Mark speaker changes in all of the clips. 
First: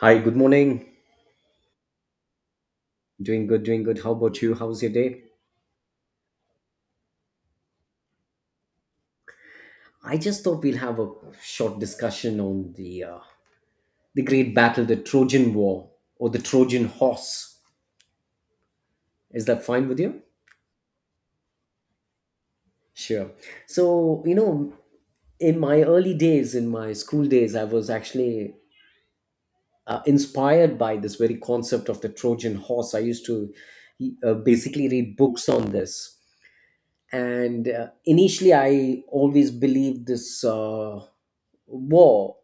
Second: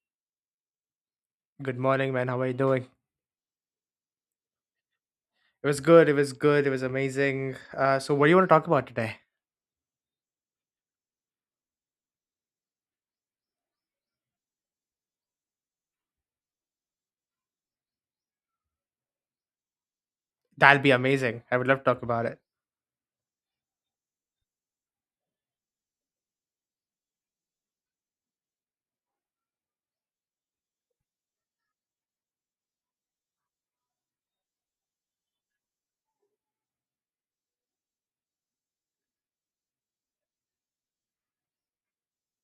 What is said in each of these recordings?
Speaker 1: Hi, good morning.
Speaker 2: Good morning, man. How are you doing?
Speaker 1: Doing good, doing good. How about you? How's your day?
Speaker 2: It was good. It was good. It was amazing. So, what do you want to talk about today?
Speaker 1: I just thought we'll have a short discussion on the great battle, the Trojan War or the Trojan Horse. Is that fine with you?
Speaker 2: That'll be amazing. I would love to talk about it.
Speaker 1: Sure. So, you know, in my early days, in my school days, I was actually inspired by this very concept of the Trojan Horse. I used to basically read books on this. And initially, I always believed this war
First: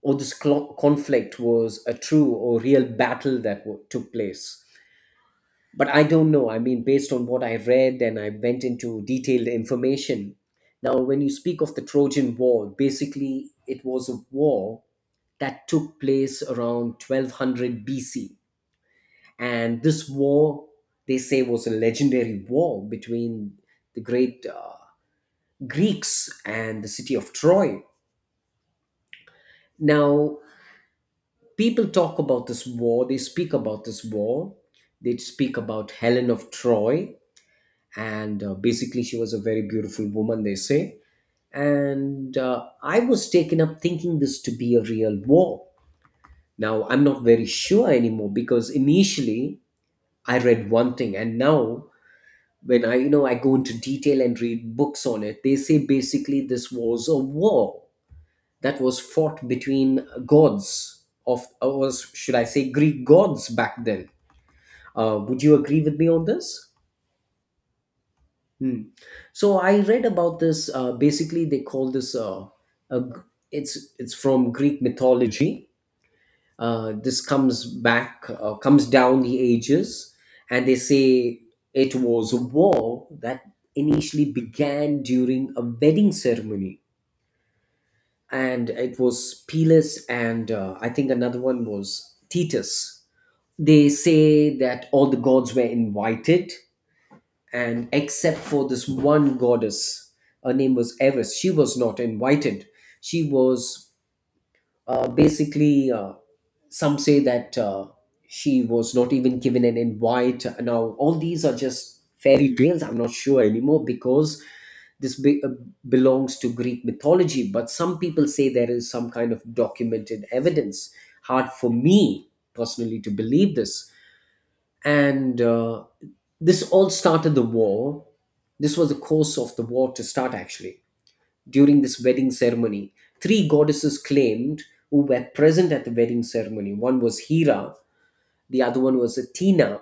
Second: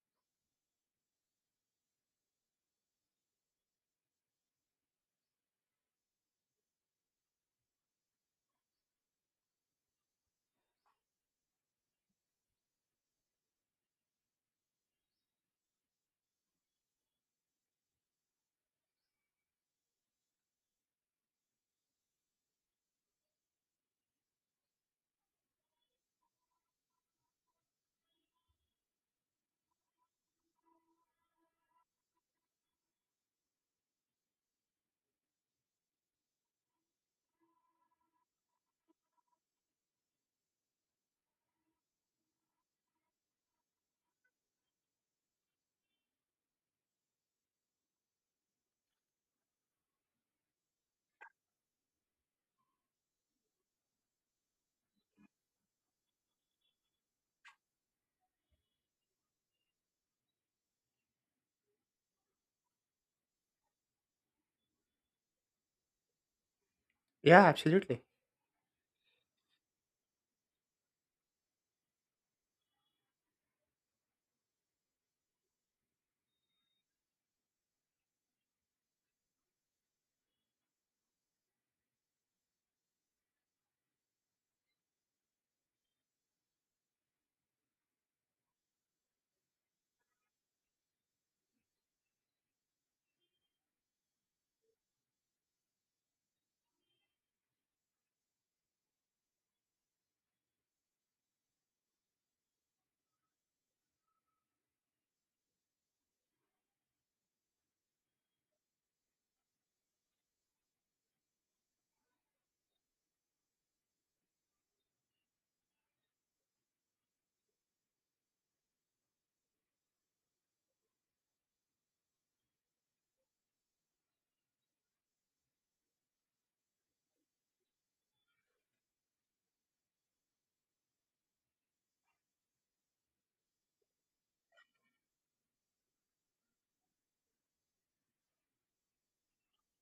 Speaker 1: or this conflict was a true or real battle that took place. But I don't know. I mean, based on what I read and I went into detailed information. Now, when you speak of the Trojan War, basically it was a war that took place around 1200 BC. And this war, they say, was a legendary war between the great Greeks and the city of Troy. Now, people talk about this war, they speak about Helen of Troy, and basically she was a very beautiful woman, they say. And I was taken up thinking this to be a real war. Now I'm not very sure anymore, because initially I read one thing, and now when I, I go into detail and read books on it, they say basically this was a war that was fought between gods, of or should I say Greek gods back then. Would you agree with me on this?
Speaker 2: Yeah, absolutely.
Speaker 1: Hmm. So I read about this. Basically, they call this. A, g it's from Greek mythology. This comes back, comes down the ages, and they say it was a war that initially began during a wedding ceremony, and it was Peles and I think another one was Thetis. They say that all the gods were invited, and except for this one goddess. Her name was Eris. She was not invited. She was basically, some say that she was not even given an invite. Now all these are just fairy tales. I'm not sure anymore, because this belongs to Greek mythology, but some people say there is some kind of documented evidence. Hard for me personally to believe this. And this all started the war. This was the course of the war to start. Actually, during this wedding ceremony, three goddesses claimed, who were present at the wedding ceremony. One was Hera, the other one was Athena,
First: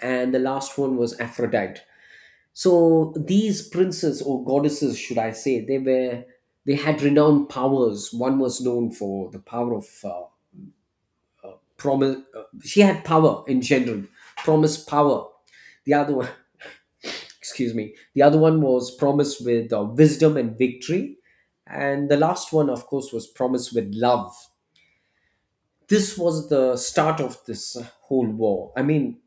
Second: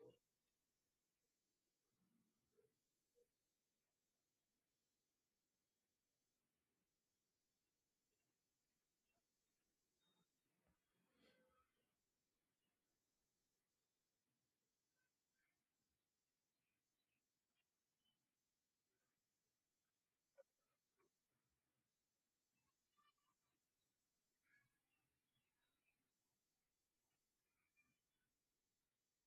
Speaker 1: and the last one was Aphrodite. So these princes or goddesses, should I say, they were, they had renowned powers. One was known for the power of promise. She had power in general, promise power. The other one, excuse me, the other one was promised with wisdom and victory, and the last one, of course, was promised with love. This was the start of this whole war. I mean,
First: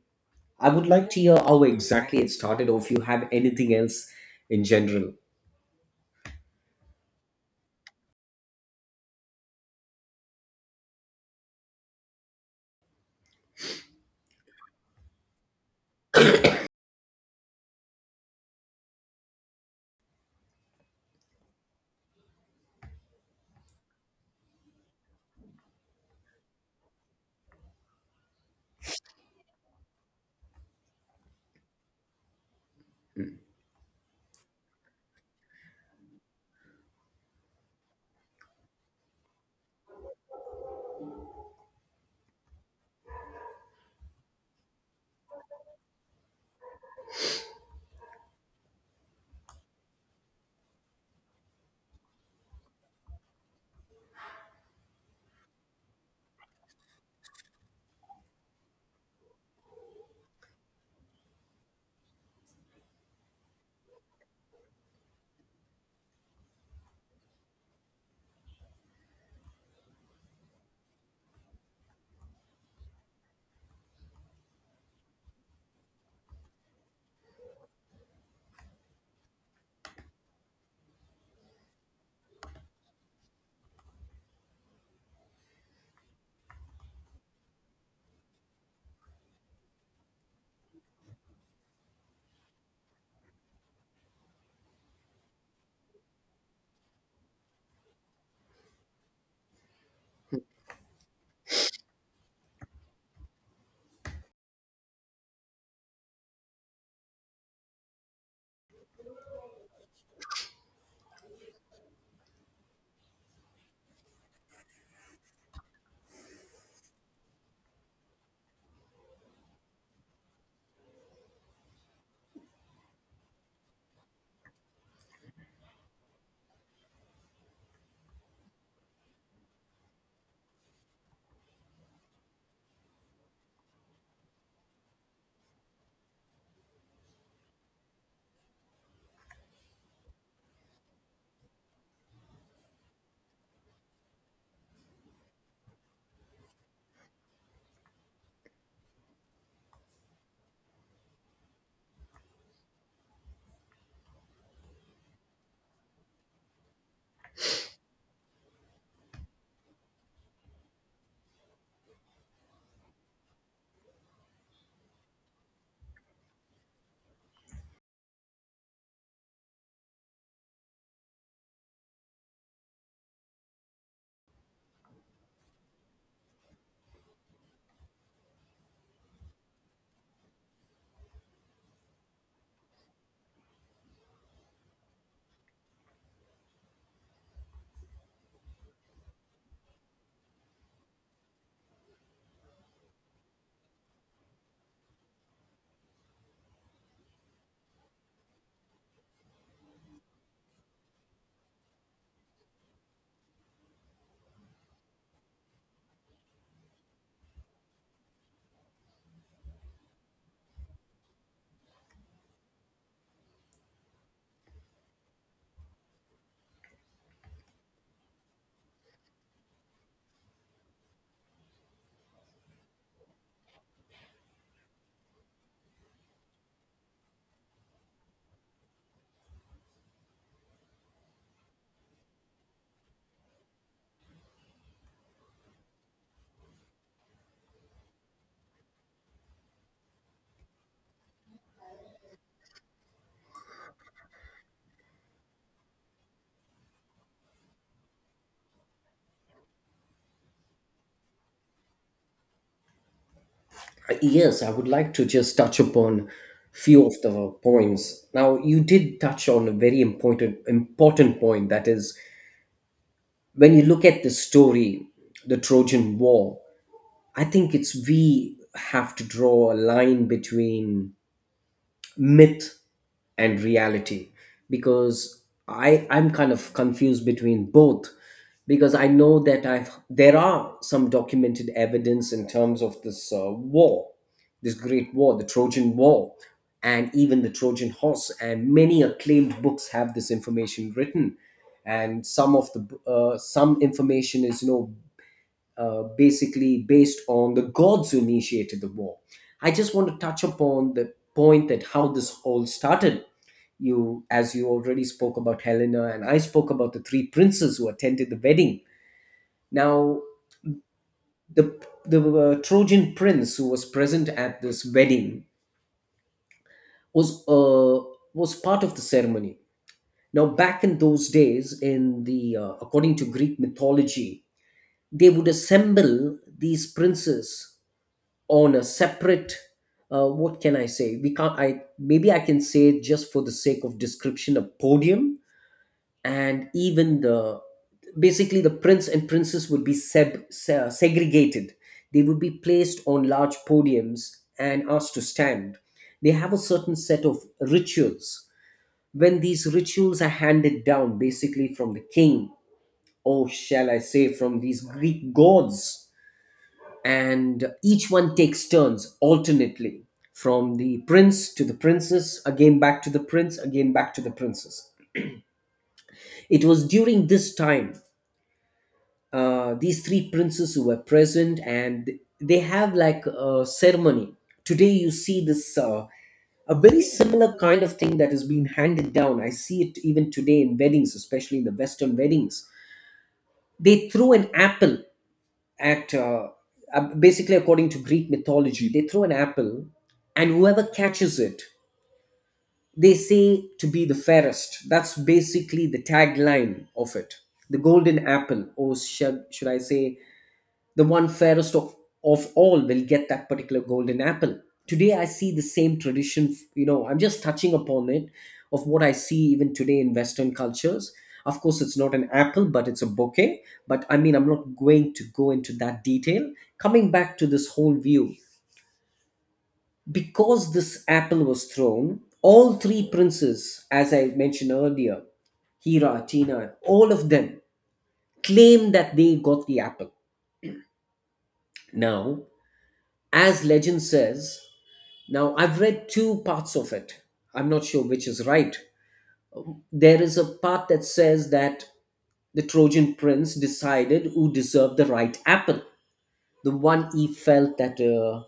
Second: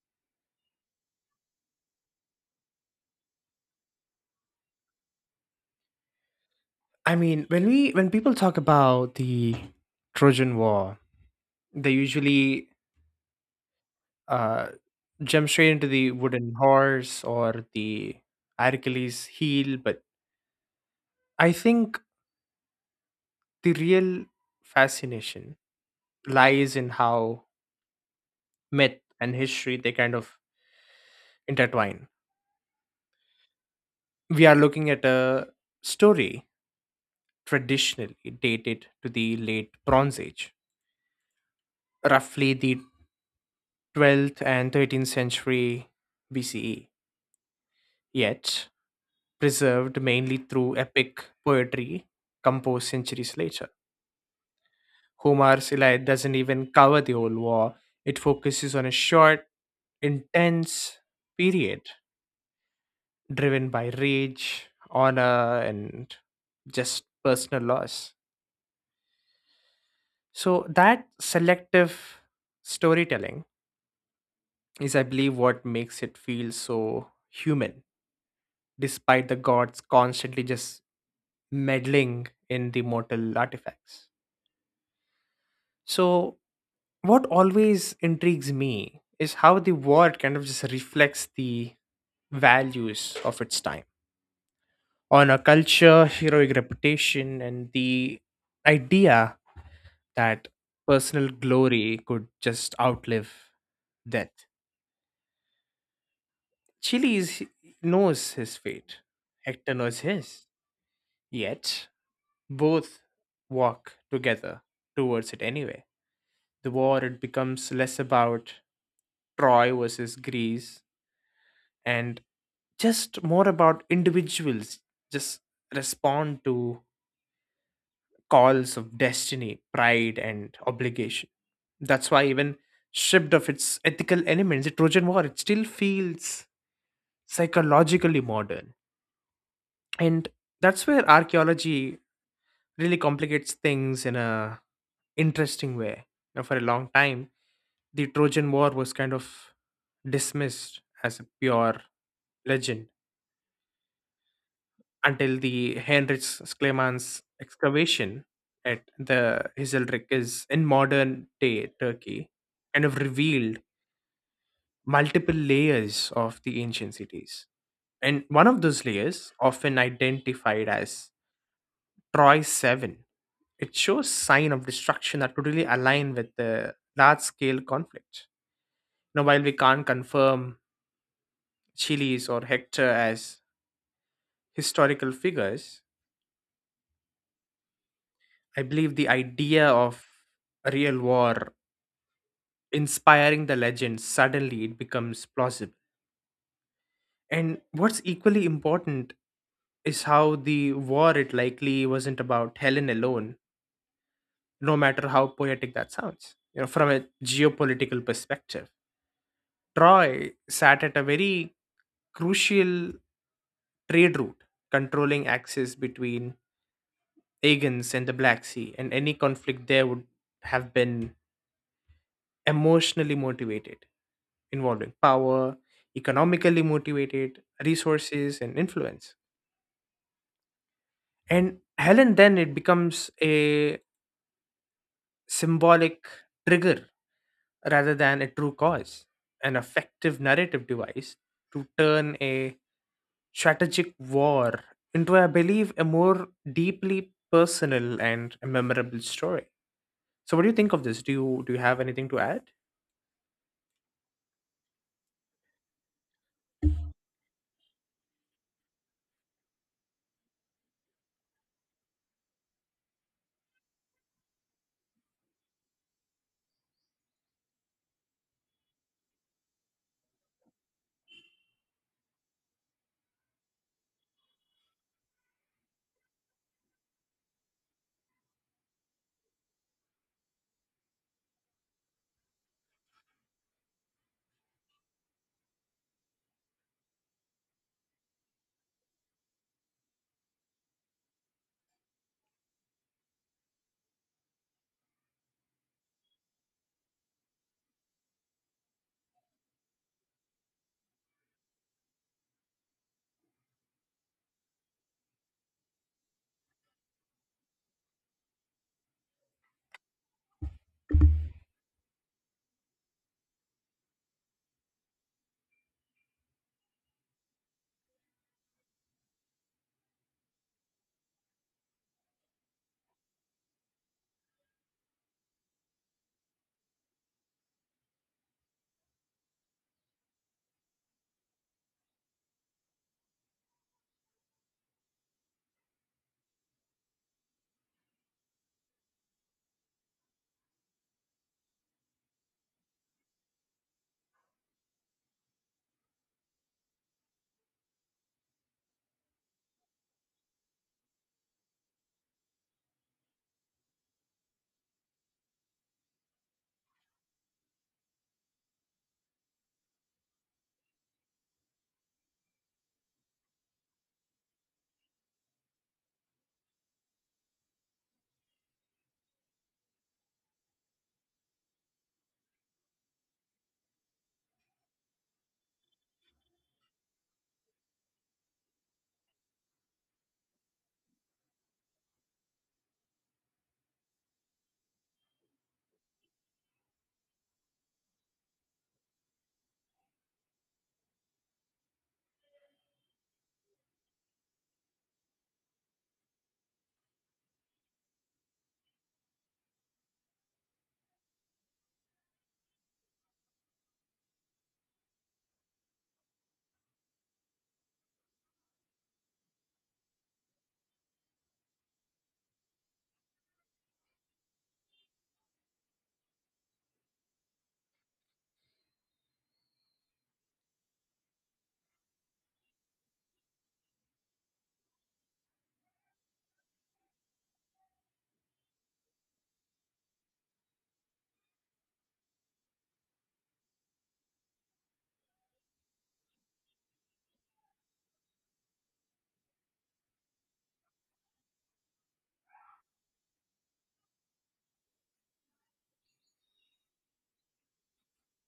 Speaker 1: I would like to hear how exactly it started, or if you have anything else in general.
Speaker 2: I mean, when people talk about the Trojan War, they usually uh, jump straight into the wooden horse or the Hercules heel. But I think the real fascination lies in how myth and history they kind of intertwine. We are looking at a story traditionally dated to the late Bronze Age, roughly the 12th and 13th century BCE, yet preserved mainly through epic poetry composed centuries later. Homer's Iliad doesn't even cover the whole war, it focuses on a short, intense period driven by rage, honor, and just personal loss. So that selective storytelling is, I believe, what makes it feel so human, despite the gods constantly just meddling in the mortal artifacts. So, what always intrigues me is how the world kind of just reflects the values of its time on a culture, heroic reputation, and the idea that personal glory could just outlive death. Achilles knows his fate, Hector knows his. Yet, both walk together towards it anyway. The war, it becomes less about Troy versus Greece and just more about individuals just respond to calls of destiny, pride, and obligation. That's why even stripped of its ethical elements, the Trojan War it still feels psychologically modern, and that's where archaeology really complicates things in a interesting way. Now, for a long time, the Trojan War was kind of dismissed as a pure legend until the Heinrich Schliemann's excavation at the Hizalrik is in modern day Turkey kind of revealed multiple layers of the ancient cities. And one of those layers, often identified as Troy 7, it shows sign of destruction that could really align with the large scale conflict. Now, while we can't confirm Chiles or Hector as historical figures, I believe the idea of a real war inspiring the legend suddenly it becomes plausible. And what's equally important is how the war it likely wasn't about Helen alone, no matter how poetic that sounds. You know, from a geopolitical perspective, Troy sat at a very crucial trade route, controlling access between Aegons and the Black Sea, and any conflict there would have been emotionally motivated, involving power, economically motivated resources, and influence. And Helen, then it becomes a symbolic trigger rather than a true cause, an effective narrative device to turn a strategic war into, I believe, a more deeply personal and memorable story. So, what do you think of this? Do you have anything to add?
Speaker 1: Yes, I would like to just touch upon few of the points. Now you did touch on a very important point, that is, when you look at the story, the Trojan War, I think it's, we have to draw a line between myth and reality, because I'm kind of confused between both, because I know that I've, there are some documented evidence in terms of this war, this great war, the Trojan War, and even the Trojan Horse, and many acclaimed books have this information written. And some of the some information is, basically based on the gods who initiated the war. I just want to touch upon the point that how this all started. You, as you already spoke about Helena, and I spoke about the three princes who attended the wedding. Now, the the Trojan prince who was present at this wedding was uh, was part of the ceremony. Now, back in those days, in the according to Greek mythology, they would assemble these princes on a separate what can I say, we can't, I, maybe I can say, just for the sake of description, a podium. And even the basically the prince and princess would be segregated. They would be placed on large podiums and asked to stand. They have a certain set of rituals, when these rituals are handed down basically from the king, or shall I say from these Greek gods, and each one takes turns alternately, from the prince to the princess, again back to the prince, again back to the princess. It was during this time, these three princes who were present, and they have like a ceremony. Today, you see this a very similar kind of thing that is being handed down. I see it even today in weddings, especially in the Western weddings. They throw an apple at basically according to Greek mythology, they throw an apple, and whoever catches it, they say to be the fairest. That's basically the tagline of it. The golden apple, or should I say, the one fairest of all will get that particular golden apple. Today I see the same tradition, I'm just touching upon it, of what I see even today in Western cultures. Of course, it's not an apple, but it's a bouquet. But I mean, I'm not going to go into that detail. Coming back to this whole view, because this apple was thrown, all three princes, as I mentioned earlier, Hira, Tina, all of them claim that they got the apple. Now, as legend says, now, I've read two parts of it. I'm not sure which is right. There is a part that says that the Trojan prince decided who deserved the right apple, the one he felt that uh,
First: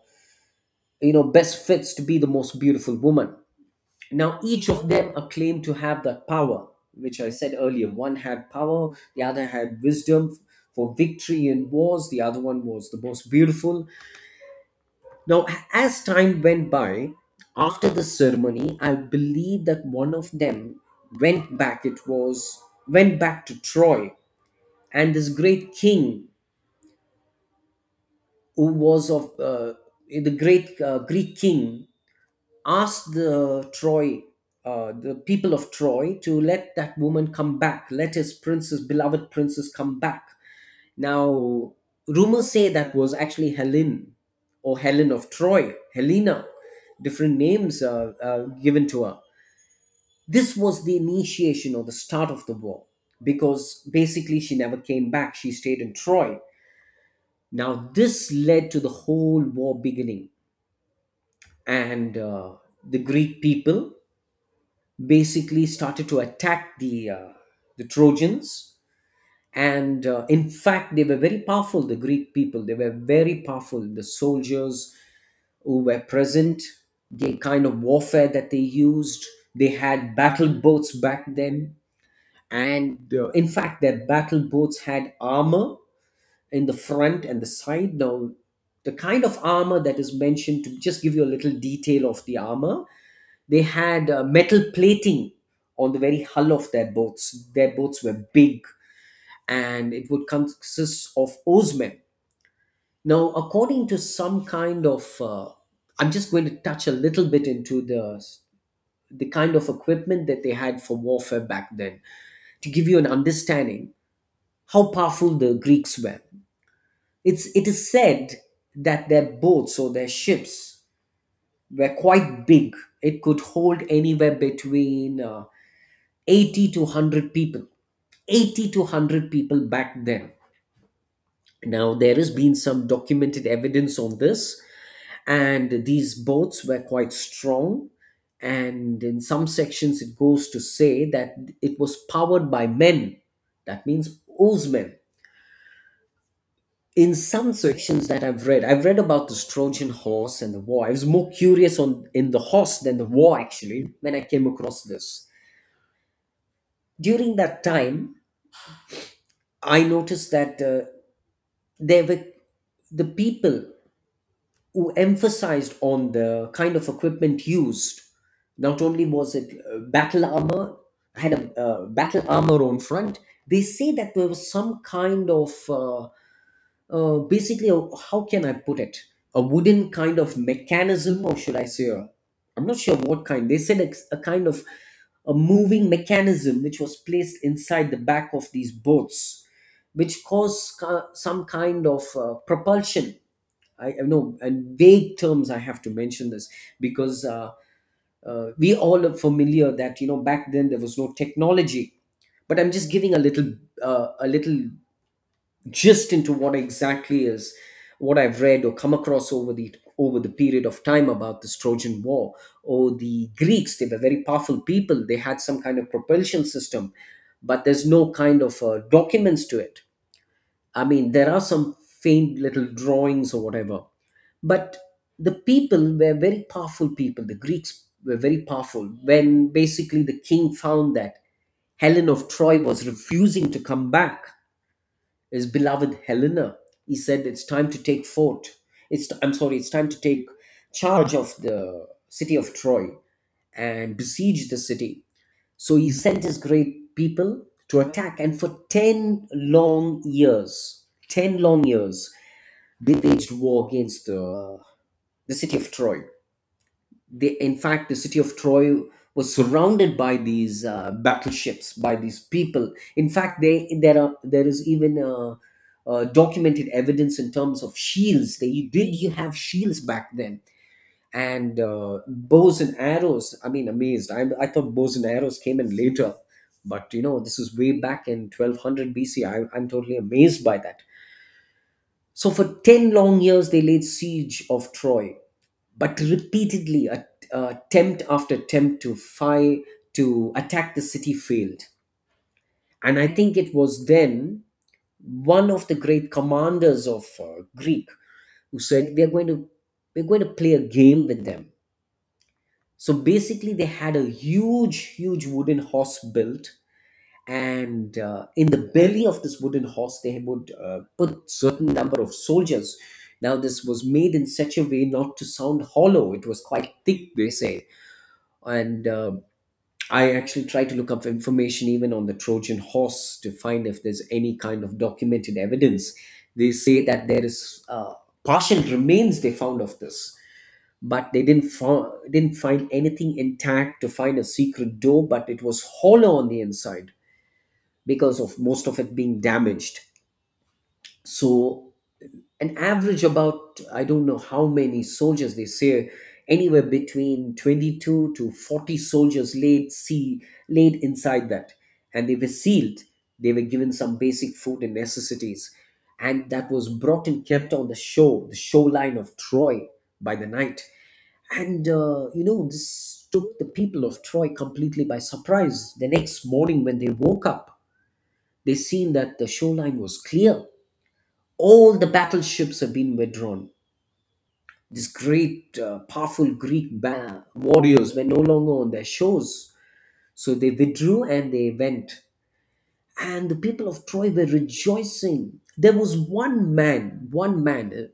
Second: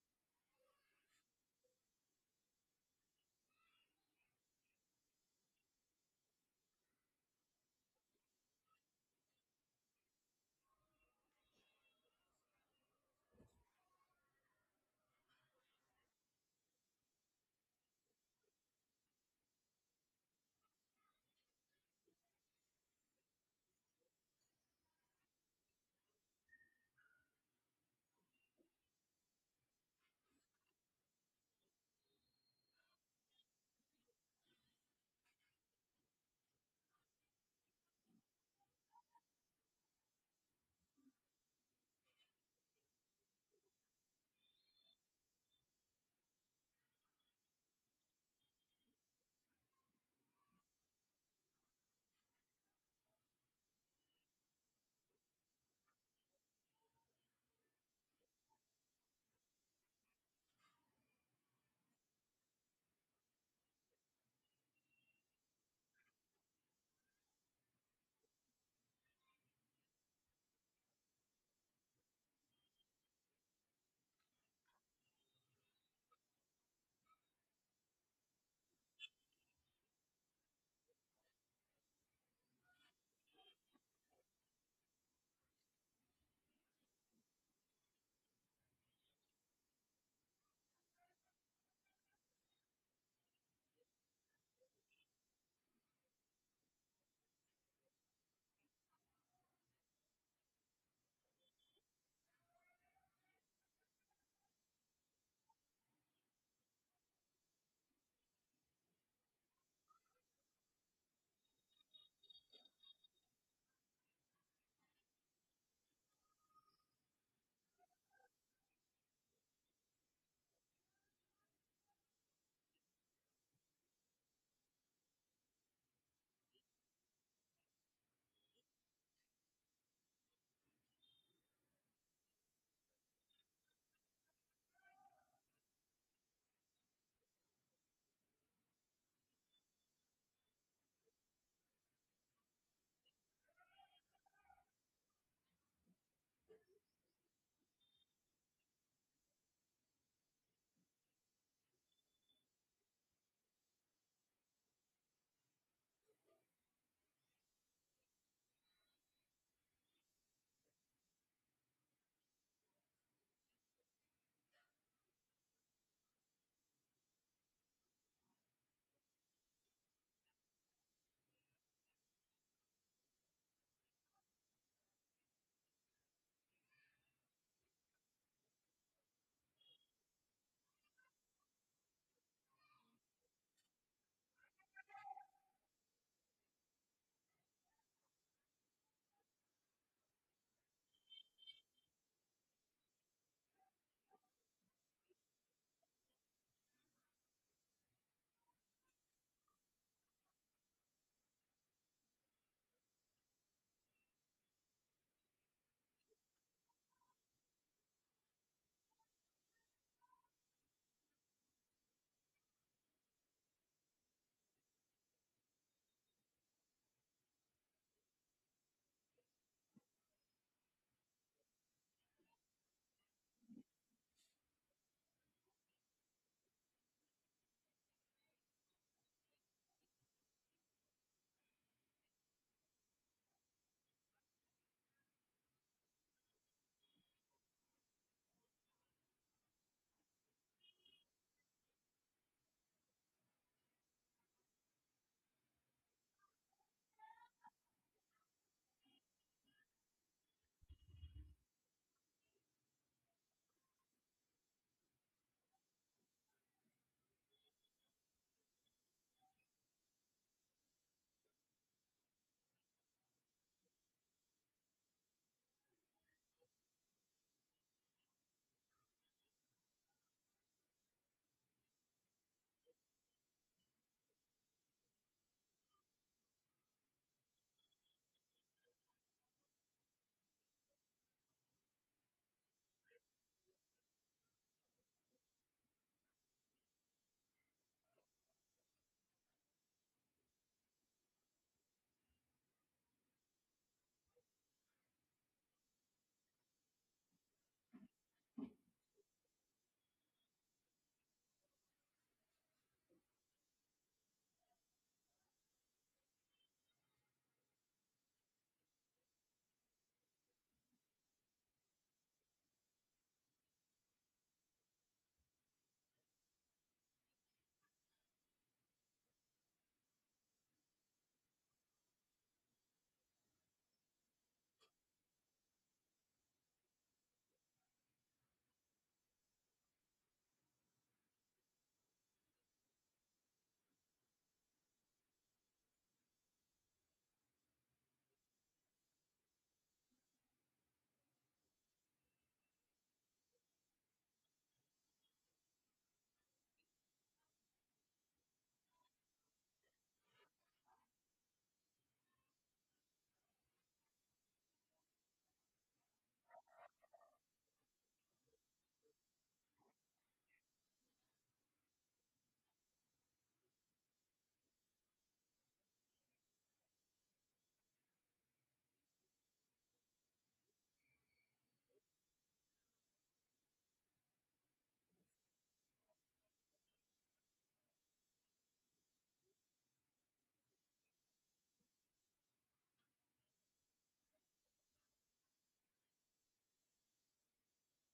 Speaker 1: you know best fits to be the most beautiful woman. Now, each of them are claimed to have that power, which I said earlier. One had power, the other had wisdom for victory in wars. The other one was the most beautiful. Now, as time went by, after the ceremony, I believe that one of them went back. It was, went back to Troy, and this great king, who was of the great Greek king, asked the Troy, the people of Troy, to let that woman come back, let his princess, beloved princess, come back. Now, rumors say that was actually Helen, or Helen of Troy, Helena, different names given to her. This was the initiation or the start of the war, because basically she never came back. She stayed in Troy. Now, this led to the whole war beginning. And the Greek people basically started to attack the Trojans. And in fact, they were very powerful, the Greek people, they were very powerful. The soldiers who were present, the kind of warfare that they used, they had battle boats back then. And in fact, their battle boats had armor in the front and the side. Now, the kind of armor that is mentioned, to just give you a little detail of the armor, they had metal plating on the very hull of their boats. Their boats were big, and it would consist of Osman. Now, according to some kind of, I'm just going to touch a little bit into the kind of equipment that they had for warfare back then to give you an understanding how powerful the Greeks were. It is said that their boats or their ships were quite big. It could hold anywhere between 80 to 100 people. 80 to 100 people back then. Now, there has been some documented evidence on this, and these boats were quite strong, and in some sections it goes to say that it was powered by men, that means oarsmen. In some sections that I've read, I've read about this Trojan Horse and the war. I was more curious on in the horse than the war, actually. When I came across this, during that time, I noticed that there were the people who emphasized on the kind of equipment used. Not only was it battle armor, had a battle armor on front. They say that there was some kind of basically, a, how can I put it? A wooden kind of mechanism, or should I say, I am not sure what kind. They said it's a kind of a moving mechanism which was placed inside the back of these boats, which caused some kind of propulsion. I know, and vague terms. I have to mention this because we all are familiar that, you know, back then there was no technology. But I'm just giving a little gist into what exactly is what I've read or come across over the period of time about this Trojan War. Or the Greeks, they were very powerful people. They had some kind of propulsion system, but there's no kind of documents to it. I mean, there are some faint little drawings or whatever. But the people were very powerful people. The Greeks were very powerful. When basically the king found that Helen of Troy was refusing to come back, his beloved Helena, he said, "It's time to take fort." It's I'm sorry, it's time to take charge of the city of Troy and besiege the city. So he sent his great people to attack, and for 10 long years, 10 long years, they waged war against the city of Troy. In fact, the city of Troy was surrounded by these battleships, by these people. In fact, there is even documented evidence in terms of shields. They did You have shields back then, and bows and arrows. I mean, amazed. I thought bows and arrows came in later, but this is way back in 1200 BC. I'm totally amazed by that. So, for 10 long years, they laid siege of Troy, but repeatedly, attempt after attempt to attack the city failed. And I think it was then one of the great commanders of Greek who said, "We're going to we're going to play a game with them." So basically, they had a huge, huge wooden horse built, and in the belly of this wooden horse, they would put certain number of soldiers. Now, this was made in such a way not to sound hollow. It was quite thick, they say. And I actually tried to look up information even on the Trojan horse to find if there's any kind of documented evidence. They say that there is partial remains they found of this, but they didn't find anything intact to find a secret door, but it was hollow on the inside because of most of it being damaged. So, an average, about I don't know how many soldiers they say, anywhere between 22 to 40 soldiers laid inside that, and they were sealed. They were given some basic food and necessities, and that was brought and kept on the shoreline of Troy by the night. And this took the people of Troy completely by surprise. The next morning, when they woke up, they seen that the shoreline was clear. All the battleships had been withdrawn. These great, powerful Greek warriors were no longer on their shores. So they withdrew and they went. And the people of Troy were rejoicing. There was one man,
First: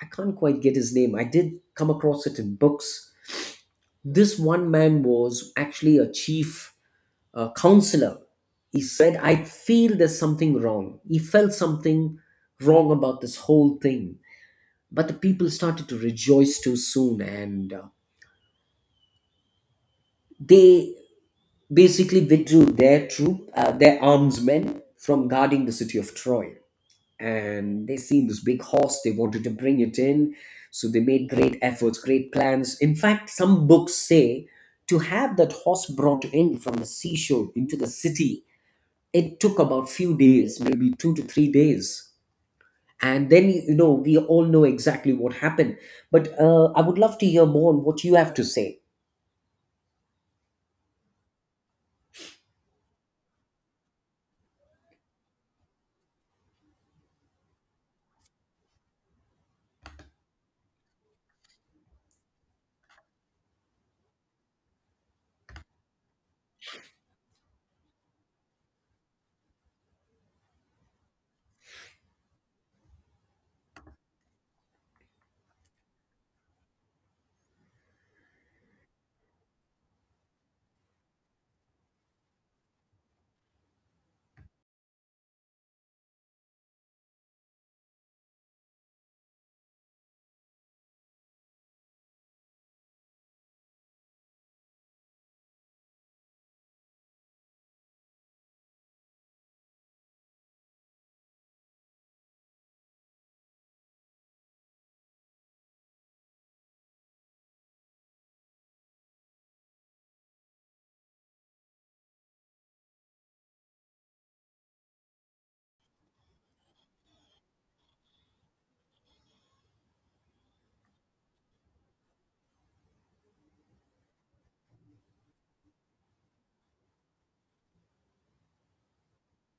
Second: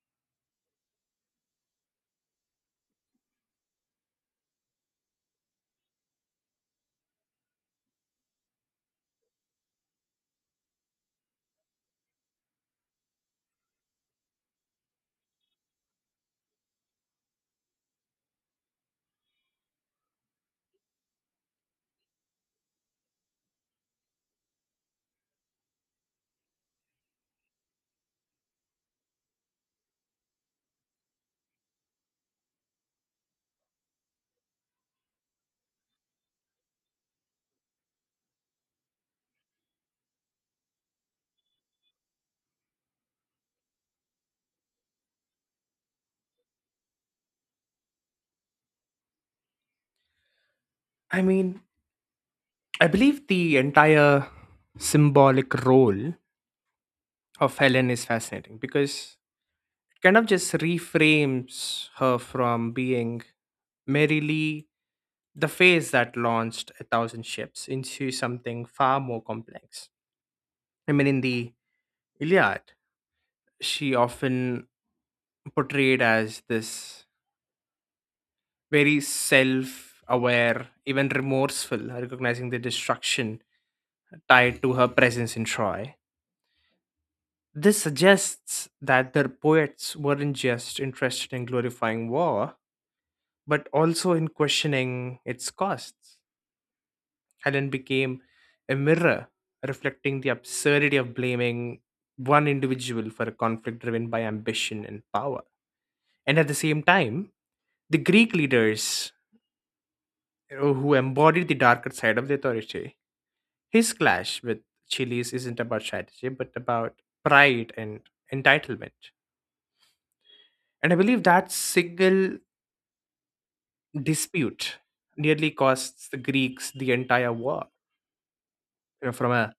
Speaker 1: I can't quite get his name. I did come across it in books. This one man was actually a chief counselor. He said, "I feel there's something wrong." He felt something wrong about this whole thing. But the people started to rejoice too soon, and they basically withdrew their arms men from guarding the city of Troy. And they seen this big horse, they wanted to bring it in. So they made great efforts, great plans. In fact, some books say, to have that horse brought in from the seashore into the city, it took about few days, maybe 2 to 3 days. And then, we all know exactly what happened. But I would love to hear more on what you have to say.
Speaker 2: I mean, I believe the entire symbolic role of Helen is fascinating because it kind of just reframes her from being merely the face that launched a thousand ships into something far more complex. I mean, in the Iliad, she often portrayed as this very self aware, even remorseful, recognizing the destruction tied to her presence in Troy. This suggests that their poets weren't just interested in glorifying war, but also in questioning its costs. Helen became a mirror reflecting the absurdity of blaming one individual for a conflict driven by ambition and power. And at the same time, the Greek leaders, who embodied the darker side of the authority, his clash with Chiles isn't about strategy, but about pride and entitlement. And I believe that single dispute nearly costs the Greeks the entire war. You know, from a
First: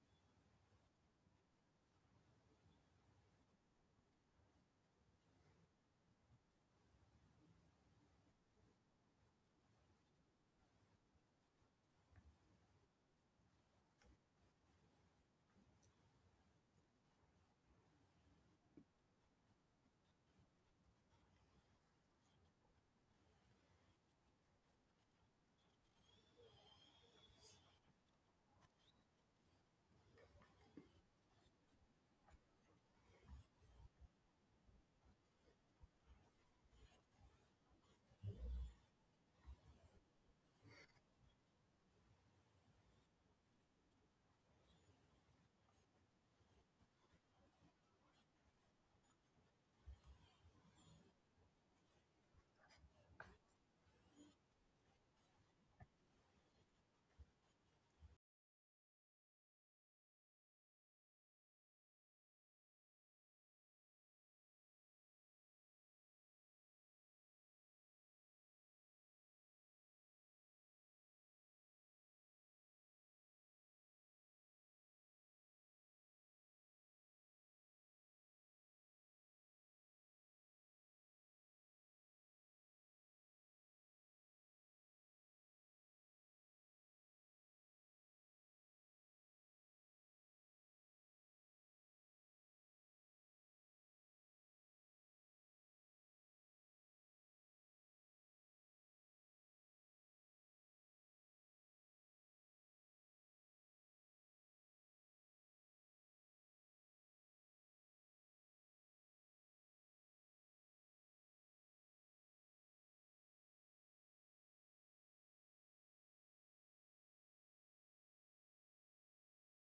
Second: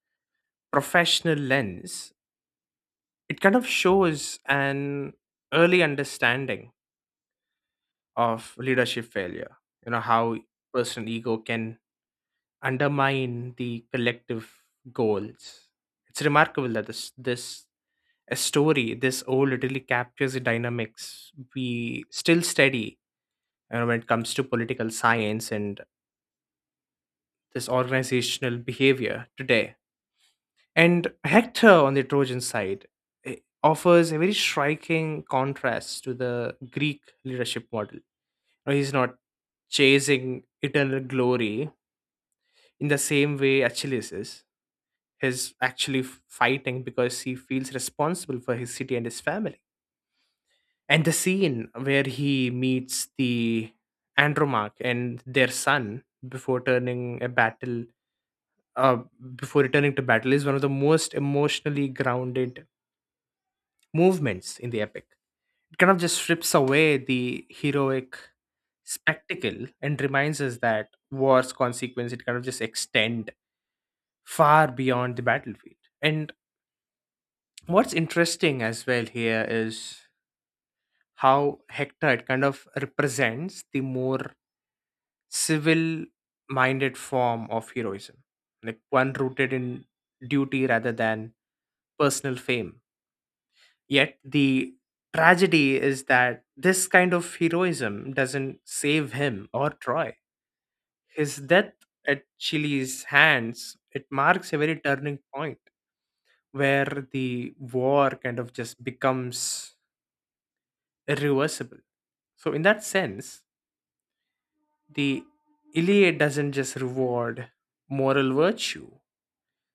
Speaker 2: professional lens, it kind of shows an early understanding of leadership failure. You know, how personal ego can undermine the collective goals. It's remarkable that this a story this old really captures the dynamics we still study, you know, when it comes to political science and this organizational behavior today. And Hector on the Trojan side, eh, offers a very striking contrast to the Greek leadership model. Now, he's not chasing eternal glory in the same way Achilles is. He's actually fighting because he feels responsible for his city and his family. And the scene where he meets the Andromache and their son uh, before returning to battle, is one of the most emotionally grounded movements in the epic. It kind of just strips away the heroic spectacle and reminds us that war's consequence it kind of just extend far beyond the battlefield. And what's interesting as well here is how Hector it kind of represents the more civil minded form of heroism. Like one rooted in duty rather than personal fame. Yet the tragedy is that this kind of heroism doesn't save him or Troy. His death at Chile's hands, it marks a very turning point where the war kind of just becomes irreversible. So in that sense, the Iliad doesn't just reward moral virtue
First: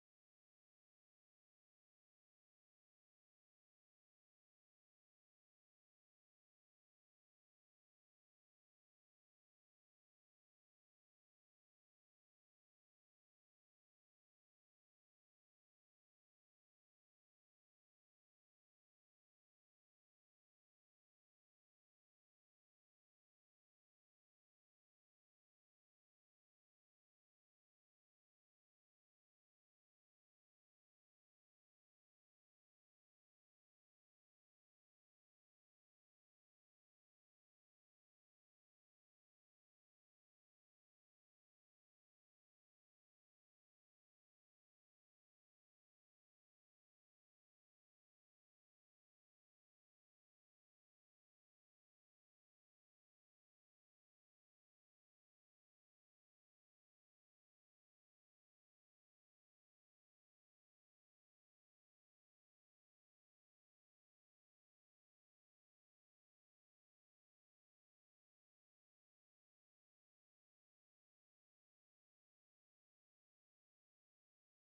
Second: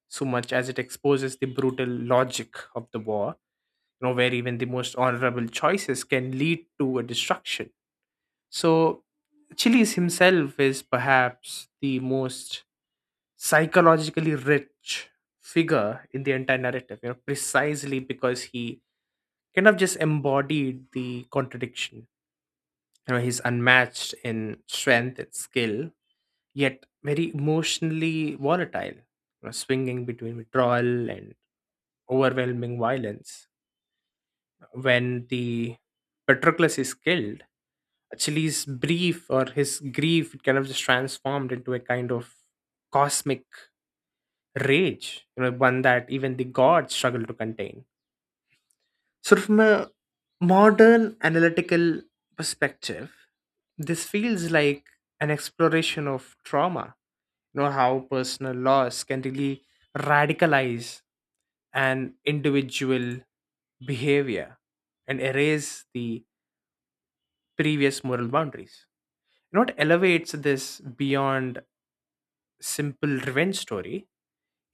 Speaker 2: so much as it exposes the brutal logic of the war, you know, where even the most honorable choices can lead to a destruction. So, Chiles himself is perhaps the most psychologically rich figure in the entire narrative, you know, precisely because he kind of just embodied the contradiction. You know, he's unmatched in strength and skill, yet very emotionally volatile, you know, swinging between withdrawal and overwhelming violence. When the Patroclus is killed, Achilles' brief or his grief it kind of just transformed into a kind of cosmic rage, you know, one that even the gods struggle to contain. So, from a modern analytical perspective, this feels like an exploration of trauma, you know, how personal loss can really radicalize an individual behavior and erase the previous moral boundaries. You know, what elevates this beyond simple revenge story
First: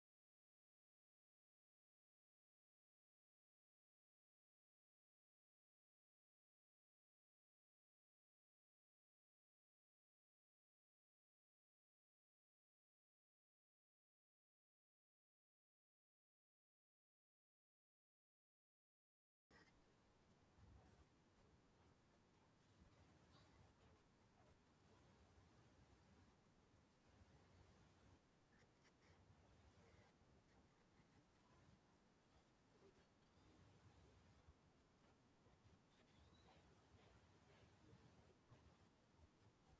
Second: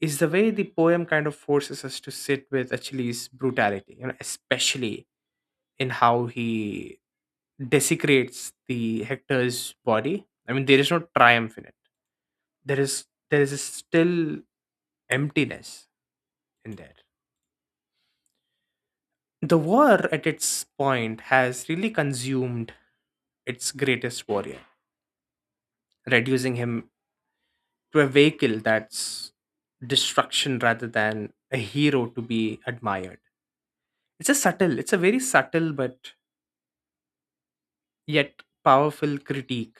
Speaker 2: is the way the poem kind of forces us to sit with Achilles' brutality, you know, especially in how he desecrates the Hector's body. I mean, there is no triumph in it. There is still emptiness in there. The war at its point has really consumed its greatest warrior, reducing him to a vehicle that's destruction rather than a hero to be admired. It's a subtle, it's a very subtle but yet powerful critique.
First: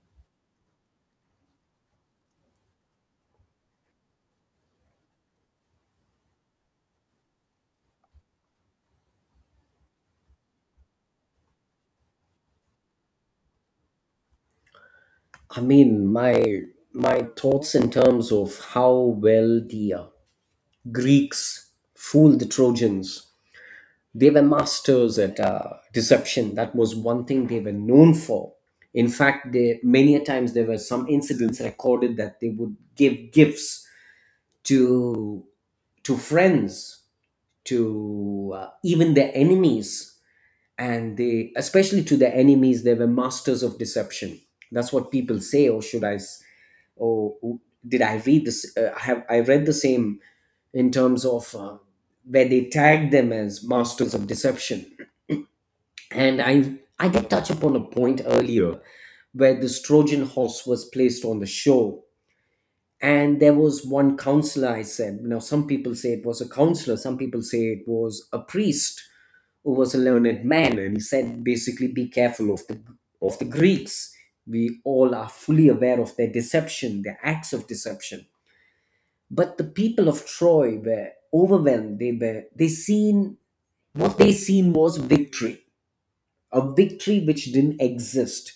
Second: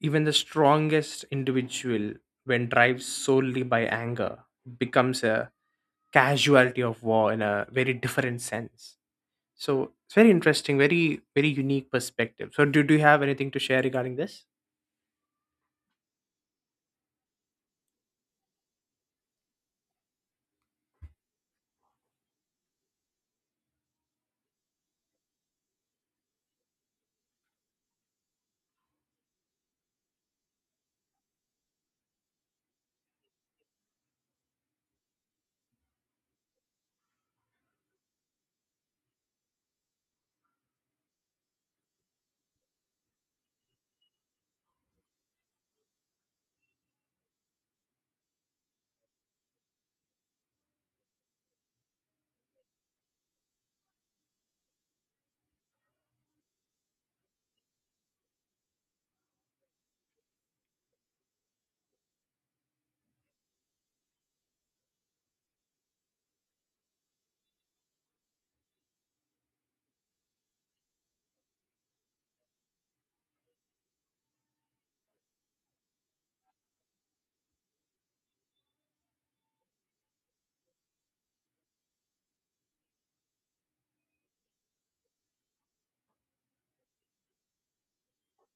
Speaker 2: Even the strongest individual, when drives solely by anger, becomes a casualty of war in a very different sense. So it's very interesting, very, very unique perspective. So, do you have anything to share regarding this?
Speaker 1: I mean, my thoughts in terms of how well the Greeks fooled the Trojans, they were masters at deception. That was one thing they were known for. In fact, many a times there were some incidents recorded that they would give gifts to to friends, to even their enemies, and they, especially to their enemies, they were masters of deception. That's what people say, or did I read this? I read the same, in terms of where they tag them as masters of deception. And I did touch upon a point earlier where this Trojan horse was placed on the show. And there was one counselor, I said. Now, some people say it was a counselor, some people say it was a priest, who was a learned man, and he said, basically, be careful of the Greeks. We all are fully aware of their deception, their acts of deception. But the people of Troy were overwhelmed. They seen, what they seen was victory, a victory which didn't exist,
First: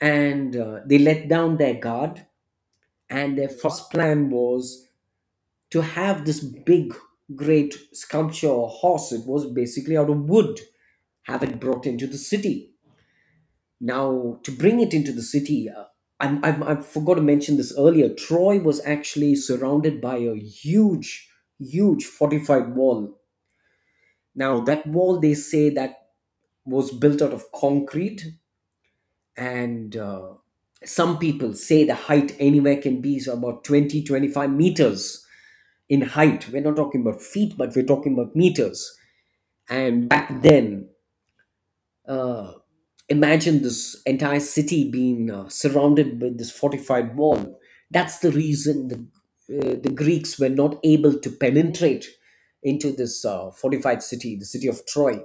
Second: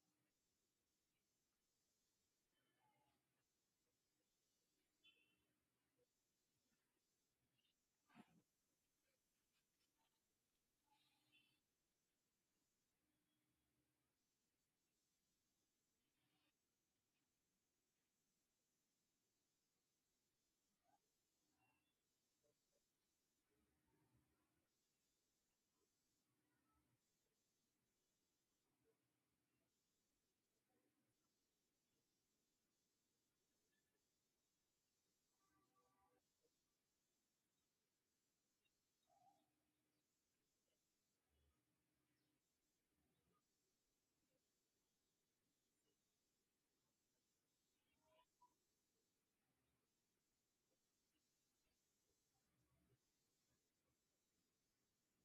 Speaker 1: and they let down their guard. And their first plan was to have this big, great sculpture or horse. It was basically out of wood. Have it brought into the city. Now, to bring it into the city, I forgot to mention this earlier. Troy was actually surrounded by a huge, huge fortified wall. Now, that wall, they say that, was built out of concrete, and some people say the height anywhere can be so about 20, 25 meters in height. We're not talking about feet, but we're talking about meters. And back then, uh, imagine this entire city being surrounded by this fortified wall. That's the reason the Greeks were not able to penetrate into this fortified city, the city of Troy.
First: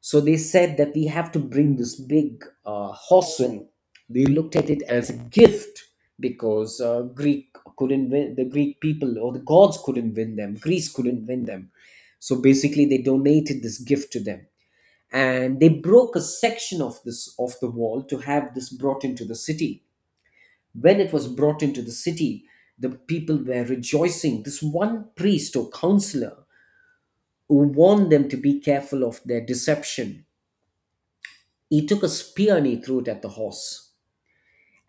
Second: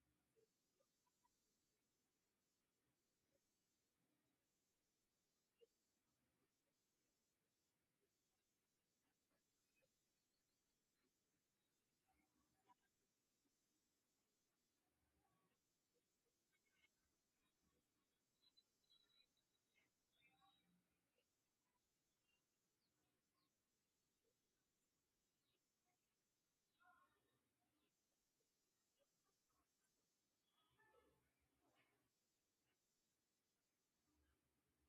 Speaker 1: So they said that we have to bring this big horseman. They looked at it as a gift because Greek couldn't win, the Greek people or the gods couldn't win them. Greece couldn't win them. So basically, they donated this gift to them, and they broke a section of the wall to have this brought into the city. When it was brought into the city, the people were rejoicing. This one priest or counselor, who warned them to be careful of their deception, he took a spear and he threw it at the horse,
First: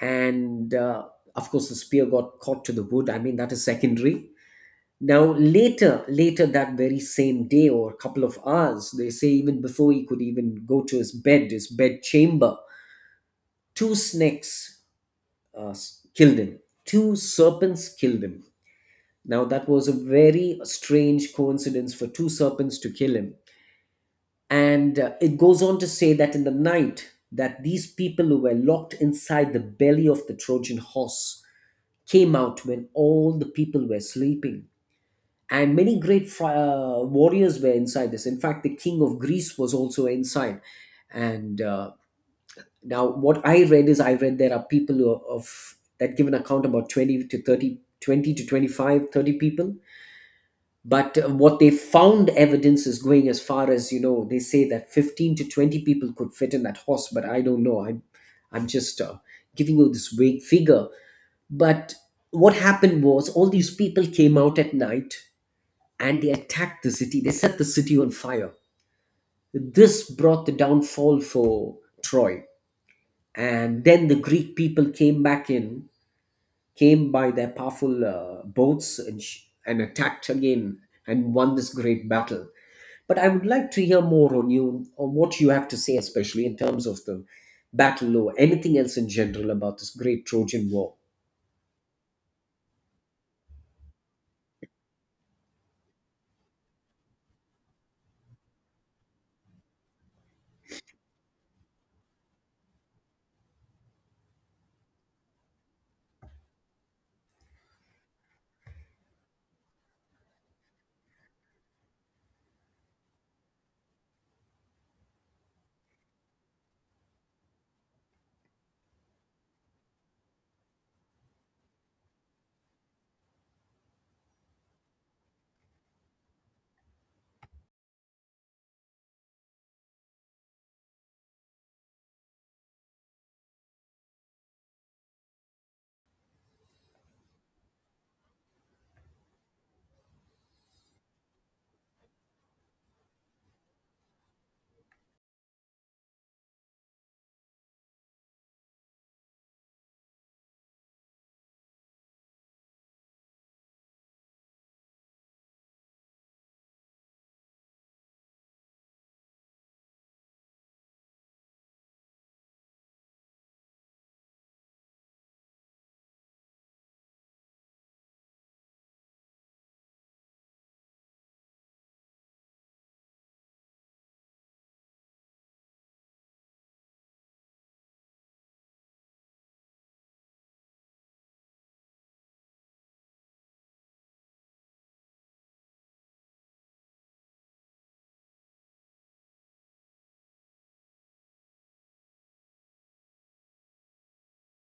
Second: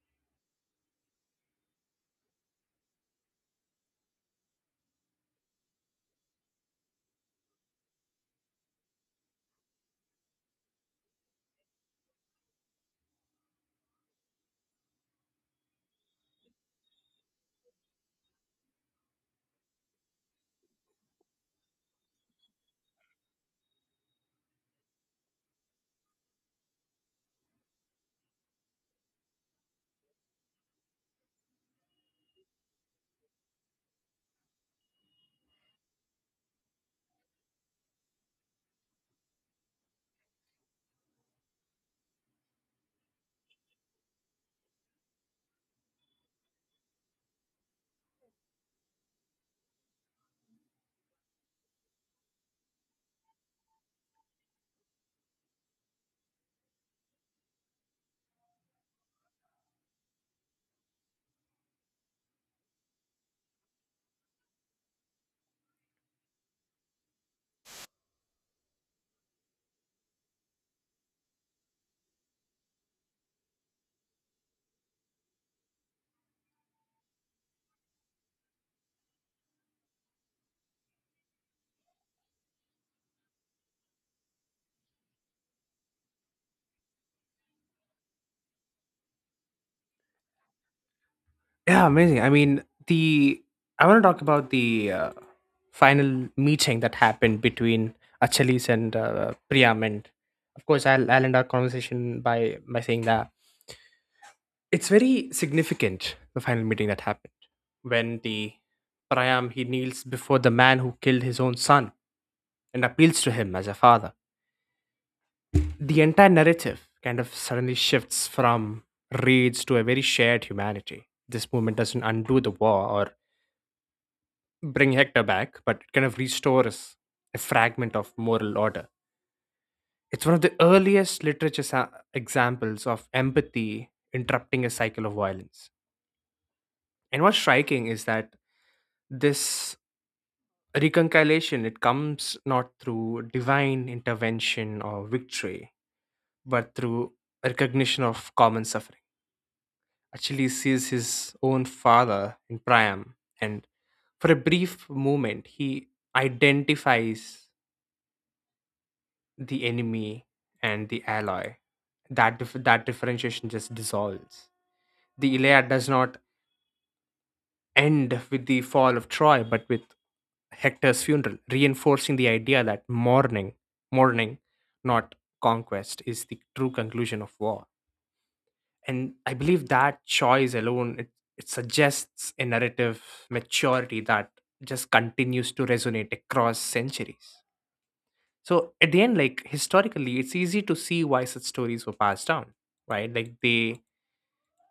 Speaker 1: and of course the spear got caught to the wood. I mean, that is secondary. Now, later that very same day, or a couple of hours, they say, even before he could even go to his bed chamber, two snakes, uh, killed him. Two serpents killed him. Now, that was a very strange coincidence for two serpents to kill him. And it goes on to say that in the night, that these people who were locked inside the belly of the Trojan horse came out when all the people were sleeping. And many great warriors were inside this. In fact, the king of Greece was also inside. And now, what I read, there are people who are of that, give an account about 20 to 30, 20 to twenty five, 30 people. But what they found evidence is going as far as, they say that 15 to 20 people could fit in that horse. But I don't know, I'm just giving you this vague figure. But what happened was, all these people came out at night, and they attacked the city, they set the city on fire. This brought the downfall for Troy. And then the Greek people came back in, came by their powerful boats, and attacked again, and won this great battle. But I would like to hear more on what you have to say, especially in terms of the battle or anything else in general about this great Trojan War.
Speaker 2: Yeah, amazing. I mean, the I want to talk about the final meeting that happened between Achilles and Priam, and of course, I'll end our conversation by saying that it's very significant the final meeting that happened when the Priam he kneels before the man who killed his own son and appeals to him as a father. The entire narrative kind of suddenly shifts from raids to a very shared humanity. This movement doesn't undo the war or bring Hector back, but it kind of restores a fragment of moral order. It's one of the earliest literature examples of empathy interrupting a cycle of violence. And what's striking is that this reconciliation it comes not through divine intervention or victory, but through recognition of common suffering. Achilles sees his own father in Priam, and for a brief moment, he identifies the enemy and the ally, that differentiation just dissolves. The Iliad does not end with the fall of Troy but with Hector's funeral, reinforcing the idea that mourning not conquest is the true conclusion of war. And I believe that choice alone, it suggests a narrative maturity that just continues to resonate across centuries. So at the end, like historically, it's easy to see why such stories were passed down, right? Like they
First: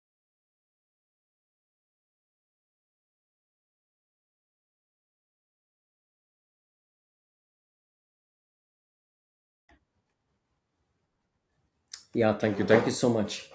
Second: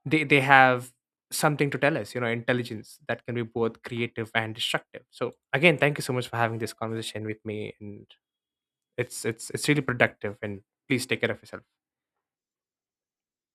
Speaker 2: they they have something to tell us, you know, intelligence that can be both creative and destructive. So again, thank you so much for having this conversation with me, and it's really productive. And please take care of yourself.
Speaker 1: Yeah, thank you. Thank you so much.